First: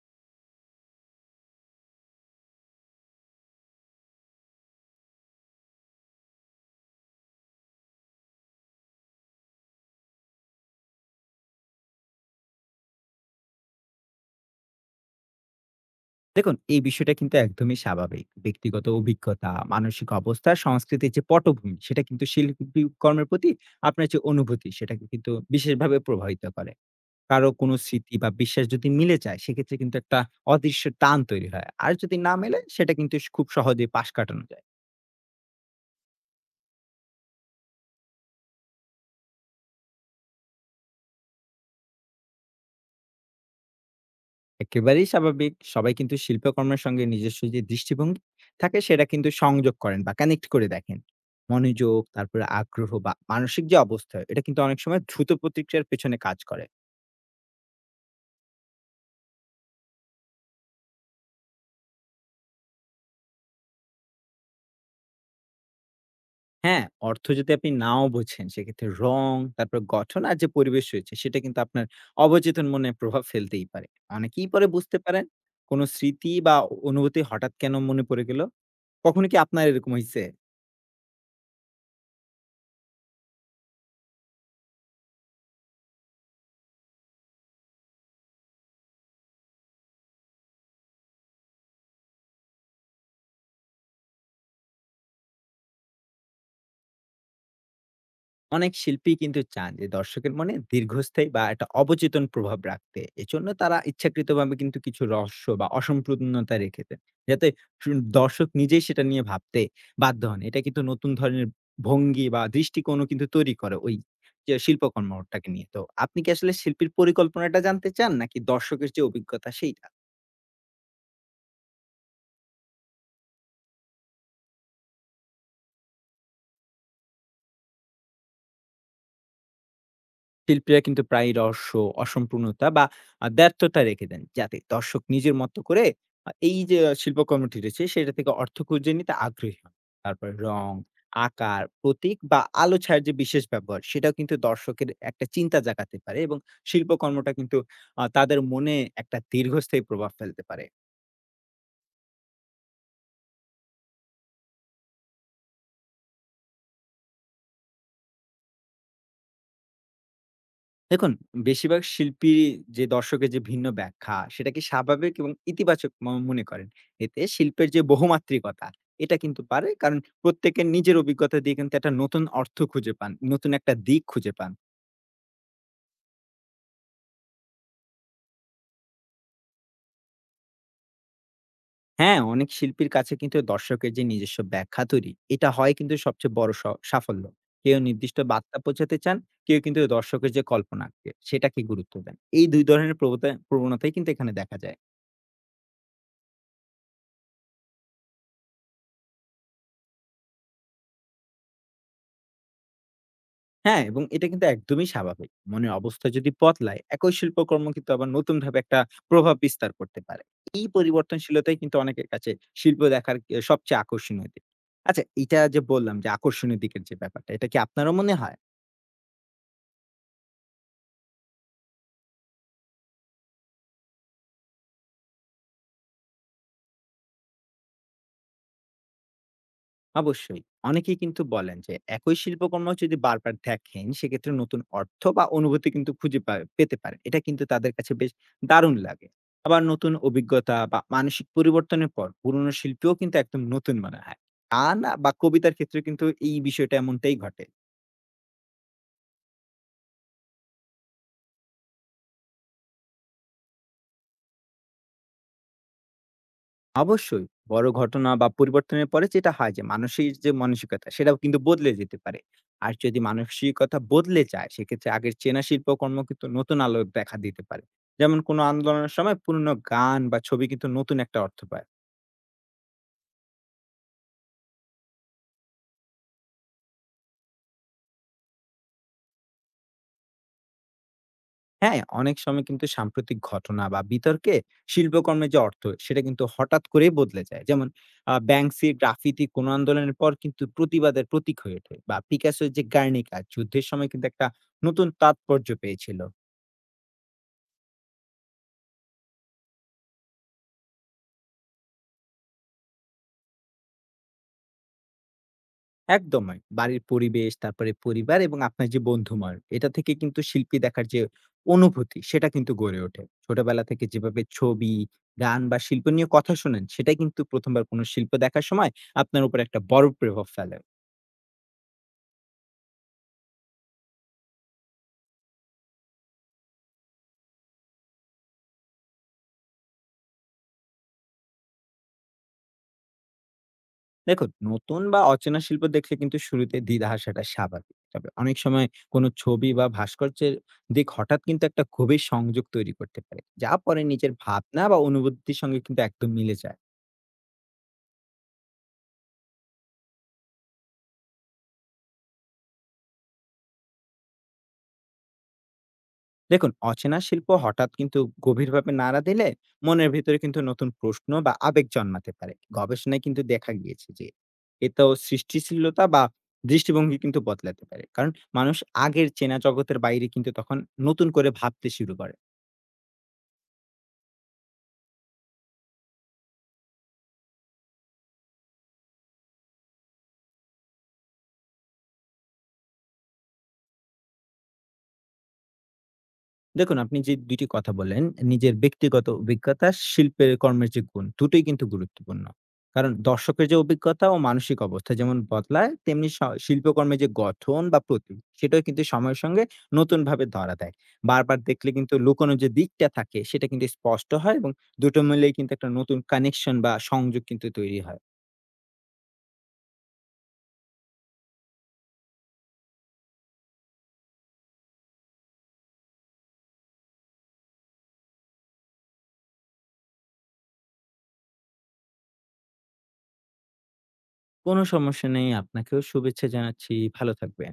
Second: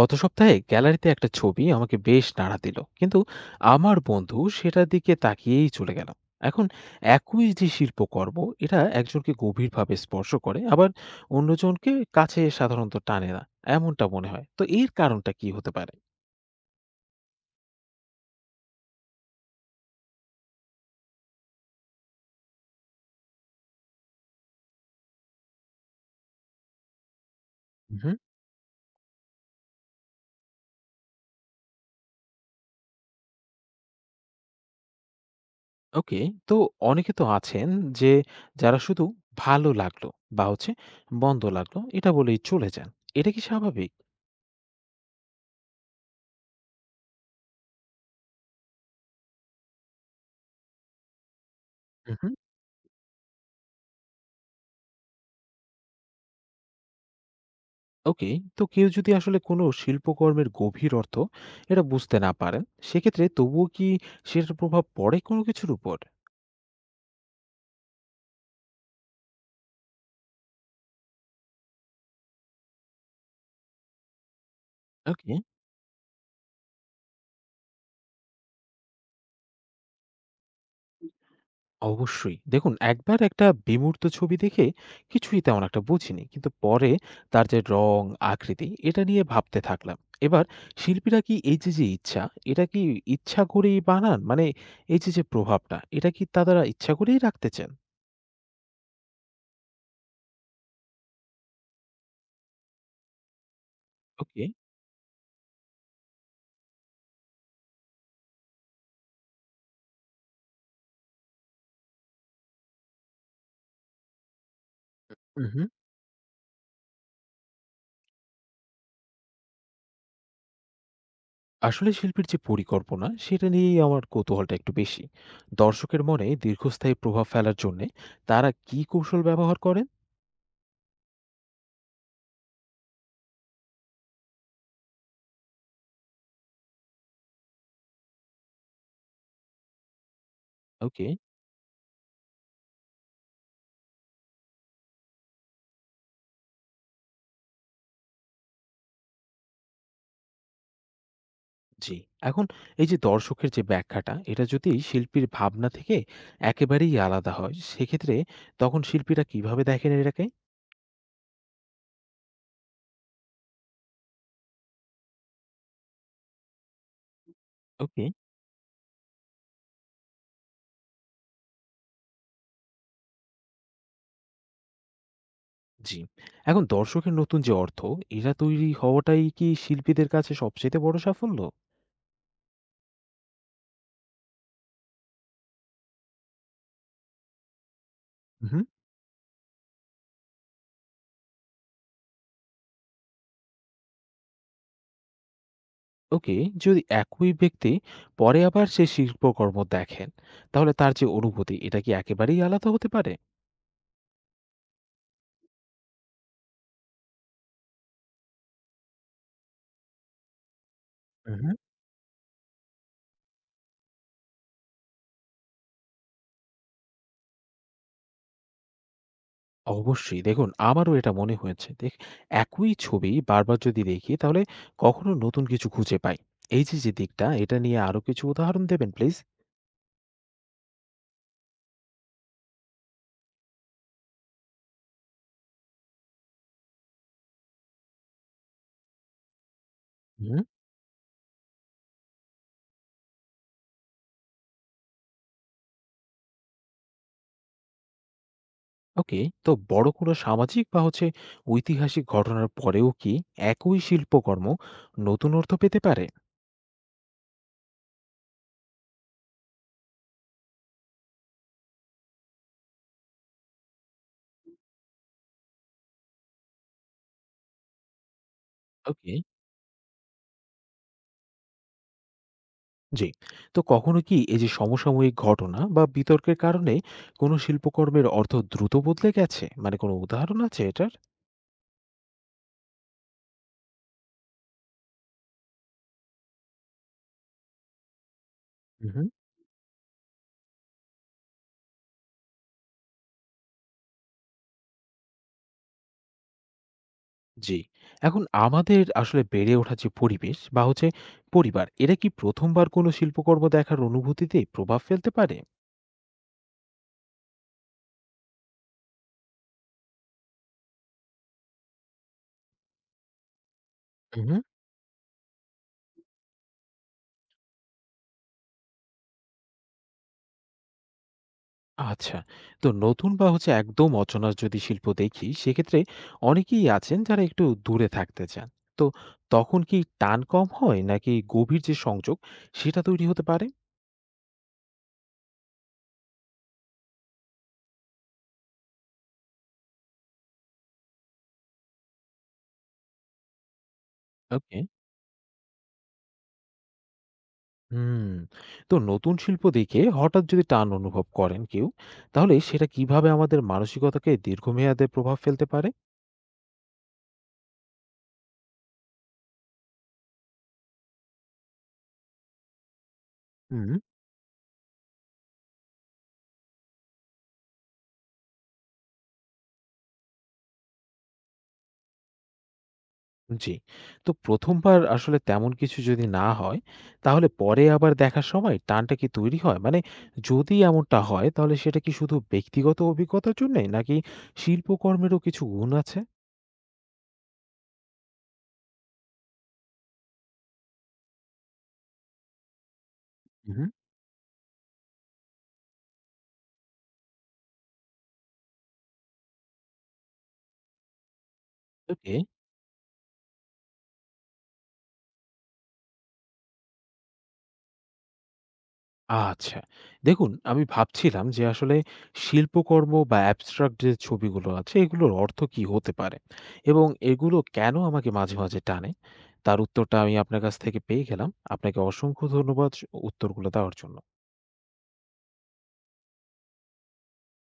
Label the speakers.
Speaker 1: গত সপ্তাহে গ্যালারিতে একটা ছবি আমাকে বেশ নাড়া দিল কিন্তু আমার বন্ধু সেটার দিকে তাকিয়েই চলে গেল। এখন একই যে শিল্পকর্ম এটা একজনকে গভীরভাবে স্পর্শ করে আবার অন্যজনকে কাছে সাধারণত টানে না এমনটা মনে হয়। তো এর কারণটা কি হতে পারে?
Speaker 2: দেখুন, এই বিষয়টা কিন্তু একদমই স্বাভাবিক। ব্যক্তিগত অভিজ্ঞতা, মানসিক অবস্থা, সংস্কৃতির যে পটভূমি, সেটা কিন্তু শিল্পকর্মের প্রতি আপনার যে অনুভূতি, সেটাকে কিন্তু বিশেষভাবে প্রভাবিত করে। কারো কোনো
Speaker 1: হুম।
Speaker 2: স্মৃতি বা বিশ্বাস যদি মিলে যায়, সেক্ষেত্রে কিন্তু একটা অদৃশ্য টান তৈরি হয়। আর যদি না মেলে, সেটা কিন্তু খুব সহজেই পাশ কাটানো যায়।
Speaker 1: ওকে। তো অনেকে তো আছেন যে যারা শুধু ভালো লাগলো বা বন্ধ লাগলো এটা বলেই চলে যান। এটা কি স্বাভাবিক?
Speaker 2: একেবারেই স্বাভাবিক। সবাই কিন্তু শিল্পকর্মের সঙ্গে নিজস্ব যে দৃষ্টিভঙ্গি থাকে সেটা কিন্তু সংযোগ করেন বা কানেক্ট করে দেখেন। মনোযোগ, তারপরে আগ্রহ বা মানসিক যে অবস্থা এটা কিন্তু অনেক সময় দ্রুত প্রতিক্রিয়ার পেছনে কাজ করে।
Speaker 1: ওকে, তো কেউ যদি আসলে কোনো শিল্পকর্মের গভীর অর্থ এটা বুঝতে না পারেন, সেক্ষেত্রে তবুও কি সেটার প্রভাব পড়ে কোনো কিছুর উপর?
Speaker 2: হ্যাঁ, অর্থ যদি আপনি নাও বোঝেন সেক্ষেত্রে রং, তারপর গঠন আর যে পরিবেশ রয়েছে সেটা কিন্তু আপনার অবচেতন মনে প্রভাব ফেলতেই পারে। অনেকেই পরে বুঝতে পারেন
Speaker 1: ওকে।
Speaker 2: কোন স্মৃতি বা অনুভূতি হঠাৎ কেন মনে পড়ে গেল? কখনো কি আপনার এরকম হইছে?
Speaker 1: অবশ্যই। দেখুন, একবার একটা বিমূর্ত ছবি দেখে কিছুই তেমন একটা বুঝিনি। কিন্তু পরে তার যে রং, আকৃতি এটা নিয়ে ভাবতে থাকলাম। এবার শিল্পীরা কি এই যে ইচ্ছা, এটা কি ইচ্ছা করেই বানান? মানে এই যে প্রভাবটা, এটা কি তারা ইচ্ছা করেই রাখতে চান?
Speaker 2: অনেক শিল্পী কিন্তু চান যে দর্শকের মনে দীর্ঘস্থায়ী বা একটা অবচেতন প্রভাব রাখতে এজন্য তারা
Speaker 1: ওকে।
Speaker 2: ইচ্ছাকৃতভাবে কিন্তু কিছু রহস্য বা অসম্পূর্ণতা রেখে দেন, যাতে দর্শক নিজেই সেটা নিয়ে ভাবতে বাধ্য হন। এটা কিন্তু নতুন ধরনের ভঙ্গি বা দৃষ্টিকোণও কিন্তু তৈরি করে ওই যে শিল্পকর্মটাকে
Speaker 1: হুম।
Speaker 2: নিয়ে। তো আপনি কি আসলে শিল্পীর পরিকল্পনাটা জানতে চান নাকি দর্শকের যে অভিজ্ঞতা সেইটা?
Speaker 1: আসলে শিল্পীর যে পরিকল্পনা সেটা নিয়েই আমার কৌতূহলটা একটু বেশি। দর্শকের মনে দীর্ঘস্থায়ী প্রভাব ফেলার জন্য তারা কি কৌশল ব্যবহার করেন?
Speaker 2: শিল্পীরা কিন্তু প্রায়ই রহস্য, অসম্পূর্ণতা বা ব্যর্থতা রেখে দেন। যাতে দর্শক নিজের মতো করে এই যে শিল্পকর্মটি রয়েছে সেটা থেকে অর্থ খুঁজে নিতে আগ্রহী হন। তারপরে রং,
Speaker 1: ওকে।
Speaker 2: আকার, প্রতীক বা আলো ছায়ার যে বিশেষ ব্যবহার সেটাও কিন্তু দর্শকের একটা চিন্তা জাগাতে পারে এবং শিল্পকর্মটা কিন্তু তাদের মনে একটা দীর্ঘস্থায়ী প্রভাব ফেলতে পারে।
Speaker 1: জি। এখন এই যে দর্শকের যে ব্যাখ্যাটা এটা যদি শিল্পীর ভাবনা থেকে একেবারেই আলাদা হয় সেক্ষেত্রে তখন শিল্পীরা কিভাবে দেখেন এটাকে?
Speaker 2: দেখুন, বেশিরভাগ শিল্পী যে দর্শকের যে ভিন্ন ব্যাখ্যা, সেটাকে স্বাভাবিক এবং ইতিবাচক মনে করেন। এতে শিল্পের যে
Speaker 1: ওকে।
Speaker 2: বহুমাত্রিকতা, এটা কিন্তু পারে। কারণ প্রত্যেকের নিজের অভিজ্ঞতা দিয়ে কিন্তু একটা নতুন অর্থ খুঁজে পান, নতুন একটা দিক খুঁজে পান।
Speaker 1: জি। এখন দর্শকের নতুন যে অর্থ এটা তৈরি হওয়াটাই কি শিল্পীদের কাছে সবচেয়ে বড় সাফল্য?
Speaker 2: হ্যাঁ, অনেক শিল্পীর কাছে কিন্তু দর্শকের যে নিজস্ব ব্যাখ্যা তৈরি, এটা হয় কিন্তু সবচেয়ে বড় সাফল্য। কেউ নির্দিষ্ট বার্তা
Speaker 1: হুম।
Speaker 2: পৌঁছাতে চান, কেউ কিন্তু দর্শকের যে কল্পনাকে, সেটাকে গুরুত্ব দেন। এই ২ ধরনের প্রবণতাই কিন্তু এখানে দেখা যায়।
Speaker 1: ওকে। যদি একই ব্যক্তি পরে আবার সেই শিল্পকর্ম দেখেন তাহলে তার যে অনুভূতি এটা কি একেবারেই আলাদা হতে পারে?
Speaker 2: হ্যাঁ, এবং এটা কিন্তু একদমই স্বাভাবিক। মনের অবস্থা যদি বদলায়, একই শিল্পকর্ম কিন্তু আবার নতুনভাবে একটা প্রভাব বিস্তার করতে পারে। এই
Speaker 1: হুম।
Speaker 2: পরিবর্তনশীলতাই কিন্তু অনেকের কাছে শিল্প দেখার সবচেয়ে আকর্ষণীয় দিক। আচ্ছা, এটা যে বললাম যে আকর্ষণীয় দিকের যে ব্যাপারটা, এটা কি আপনারও মনে হয়?
Speaker 1: অবশ্যই। দেখুন, আমারও এটা মনে হয়েছে। একই ছবি বারবার যদি দেখি তাহলে কখনো নতুন কিছু খুঁজে পাই। এই যে যে দিকটা এটা নিয়ে আরো কিছু উদাহরণ দেবেন প্লিজ।
Speaker 2: অবশ্যই, অনেকেই কিন্তু বলেন যে একই শিল্পকর্ম যদি বারবার দেখেন সেক্ষেত্রে নতুন অর্থ বা অনুভূতি কিন্তু খুঁজে পেতে পারে। এটা কিন্তু তাদের কাছে বেশ দারুণ লাগে। আবার নতুন
Speaker 1: হুম।
Speaker 2: অভিজ্ঞতা বা মানসিক পরিবর্তনের পর পুরনো শিল্পীও কিন্তু একদম নতুন মনে হয়। গান বা কবিতার ক্ষেত্রে কিন্তু এই বিষয়টা এমনটাই ঘটে।
Speaker 1: ওকে। তো বড় কোনো সামাজিক বা ঐতিহাসিক ঘটনার পরেও কি একই শিল্পকর্ম নতুন অর্থ পেতে পারে?
Speaker 2: অবশ্যই। বড় ঘটনা বা পরিবর্তনের পরে যেটা হয় যে মানুষের যে মানসিকতা সেটাও কিন্তু বদলে যেতে পারে। আর যদি মানসিকতা বদলে যায় সেক্ষেত্রে আগের চেনা শিল্পকর্ম কিন্তু নতুন আলোয় দেখা দিতে পারে। যেমন কোনো আন্দোলনের
Speaker 1: ওকে।
Speaker 2: সময় পুরনো গান বা ছবি কিন্তু নতুন একটা অর্থ পায়।
Speaker 1: জি। তো কখনো কি এই যে সমসাময়িক ঘটনা বা বিতর্কের কারণে কোনো শিল্পকর্মের অর্থ দ্রুত বদলে গেছে? মানে কোনো উদাহরণ আছে এটার?
Speaker 2: হ্যাঁ, অনেক সময় কিন্তু সাম্প্রতিক ঘটনা বা বিতর্কে শিল্পকর্মের যে অর্থ সেটা কিন্তু হঠাৎ করেই বদলে যায়। যেমন ব্যাংকসির
Speaker 1: উহু।
Speaker 2: গ্রাফিতি কোনো আন্দোলনের পর কিন্তু প্রতিবাদের প্রতীক হয়ে ওঠে, বা পিকাসোর যে গার্নিকা যুদ্ধের সময় কিন্তু একটা নতুন তাৎপর্য পেয়েছিল।
Speaker 1: জি। এখন আমাদের আসলে বেড়ে ওঠার যে পরিবেশ বা পরিবার, এরা কি ১ম বার কোনো শিল্পকর্ম দেখার অনুভূতিতে প্রভাব ফেলতে পারে?
Speaker 2: একদম ভাই। বাড়ির পরিবেশ, তারপরে পরিবার এবং আপনার যে বন্ধুমহল, এটা থেকে কিন্তু শিল্পী দেখার যে অনুভূতি, সেটা কিন্তু গড়ে ওঠে। ছোটবেলা থেকে যেভাবে
Speaker 1: উহু।
Speaker 2: ছবি, গান বা শিল্প নিয়ে কথা শোনেন, সেটাই কিন্তু ১ম বার কোনো শিল্প দেখার সময় আপনার উপর একটা বড় প্রভাব ফেলে।
Speaker 1: আচ্ছা। তো নতুন বা একদম অচেনা যদি শিল্প দেখি, সেক্ষেত্রে অনেকেই আছেন যারা একটু দূরে থাকতে চান। তো তখন কি টান কম হয় নাকি গভীর যে সংযোগ, সেটা তৈরি হতে পারে?
Speaker 2: দেখুন, নতুন বা অচেনা শিল্প দেখলে কিন্তু শুরুতে দ্বিধা আসাটা স্বাভাবিক। তবে অনেক সময় কোনো ছবি বা ভাস্কর্যের দিক হঠাৎ কিন্তু একটা গভীর সংযোগ তৈরি করতে পারে, যা পরে নিজের
Speaker 1: ওকে।
Speaker 2: ভাবনা বা অনুভূতির সঙ্গে কিন্তু একদম মিলে যায়।
Speaker 1: হুম। তো নতুন শিল্প দেখে হঠাৎ যদি টান অনুভব করেন কেউ, তাহলে সেটা কিভাবে আমাদের মানসিকতাকে দীর্ঘমেয়াদে প্রভাব ফেলতে পারে?
Speaker 2: দেখুন, অচেনা শিল্প হঠাৎ কিন্তু গভীরভাবে নাড়া দিলে মনের ভিতরে কিন্তু নতুন প্রশ্ন বা আবেগ জন্মাতে পারে। গবেষণায় কিন্তু দেখা
Speaker 1: হুম।
Speaker 2: গিয়েছে যে এতেও সৃষ্টিশীলতা বা দৃষ্টিভঙ্গি কিন্তু বদলাতে পারে, কারণ মানুষ আগের চেনা জগতের বাইরে কিন্তু তখন নতুন করে ভাবতে শুরু করে।
Speaker 1: জি। তো ১ম বার আসলে তেমন কিছু যদি না হয়, তাহলে পরে আবার দেখার সময় টানটা কি তৈরি হয়? মানে যদি এমনটা হয়, তাহলে সেটা কি শুধু ব্যক্তিগত অভিজ্ঞতার জন্যে নাকি শিল্পকর্মেরও কিছু গুণ আছে?
Speaker 2: দেখুন, আপনি যে ২ টি কথা বললেন, নিজের ব্যক্তিগত অভিজ্ঞতা, শিল্পের কর্মের যে গুণ, দুটোই কিন্তু গুরুত্বপূর্ণ। কারণ দর্শকের যে
Speaker 1: হুম।
Speaker 2: অভিজ্ঞতা ও মানসিক অবস্থা যেমন বদলায়, তেমনি শিল্পকর্মের যে গঠন বা প্রতি, সেটাও কিন্তু সময়ের সঙ্গে নতুনভাবে ধরা দেয়। বারবার দেখলে কিন্তু
Speaker 1: ওকে।
Speaker 2: লুকোনো যে দিকটা থাকে, সেটা কিন্তু স্পষ্ট হয় এবং দুটো মিলেই কিন্তু একটা নতুন কানেকশন বা সংযোগ কিন্তু তৈরি হয়।
Speaker 1: আচ্ছা। দেখুন, আমি ভাবছিলাম যে আসলে শিল্পকর্ম বা অ্যাবস্ট্রাক্ট যে ছবিগুলো আছে এগুলোর অর্থ কী হতে পারে? এবং এগুলো কেন আমাকে মাঝে, মাঝে টানে? তার উত্তরটা আমি আপনার কাছ থেকে পেয়ে গেলাম। আপনাকে অসংখ্য ধন্যবাদ উত্তরগুলো দেওয়ার জন্য।
Speaker 2: কোনো সমস্যা নেই। আপনাকেও শুভেচ্ছা জানাচ্ছি। ভালো থাকবেন।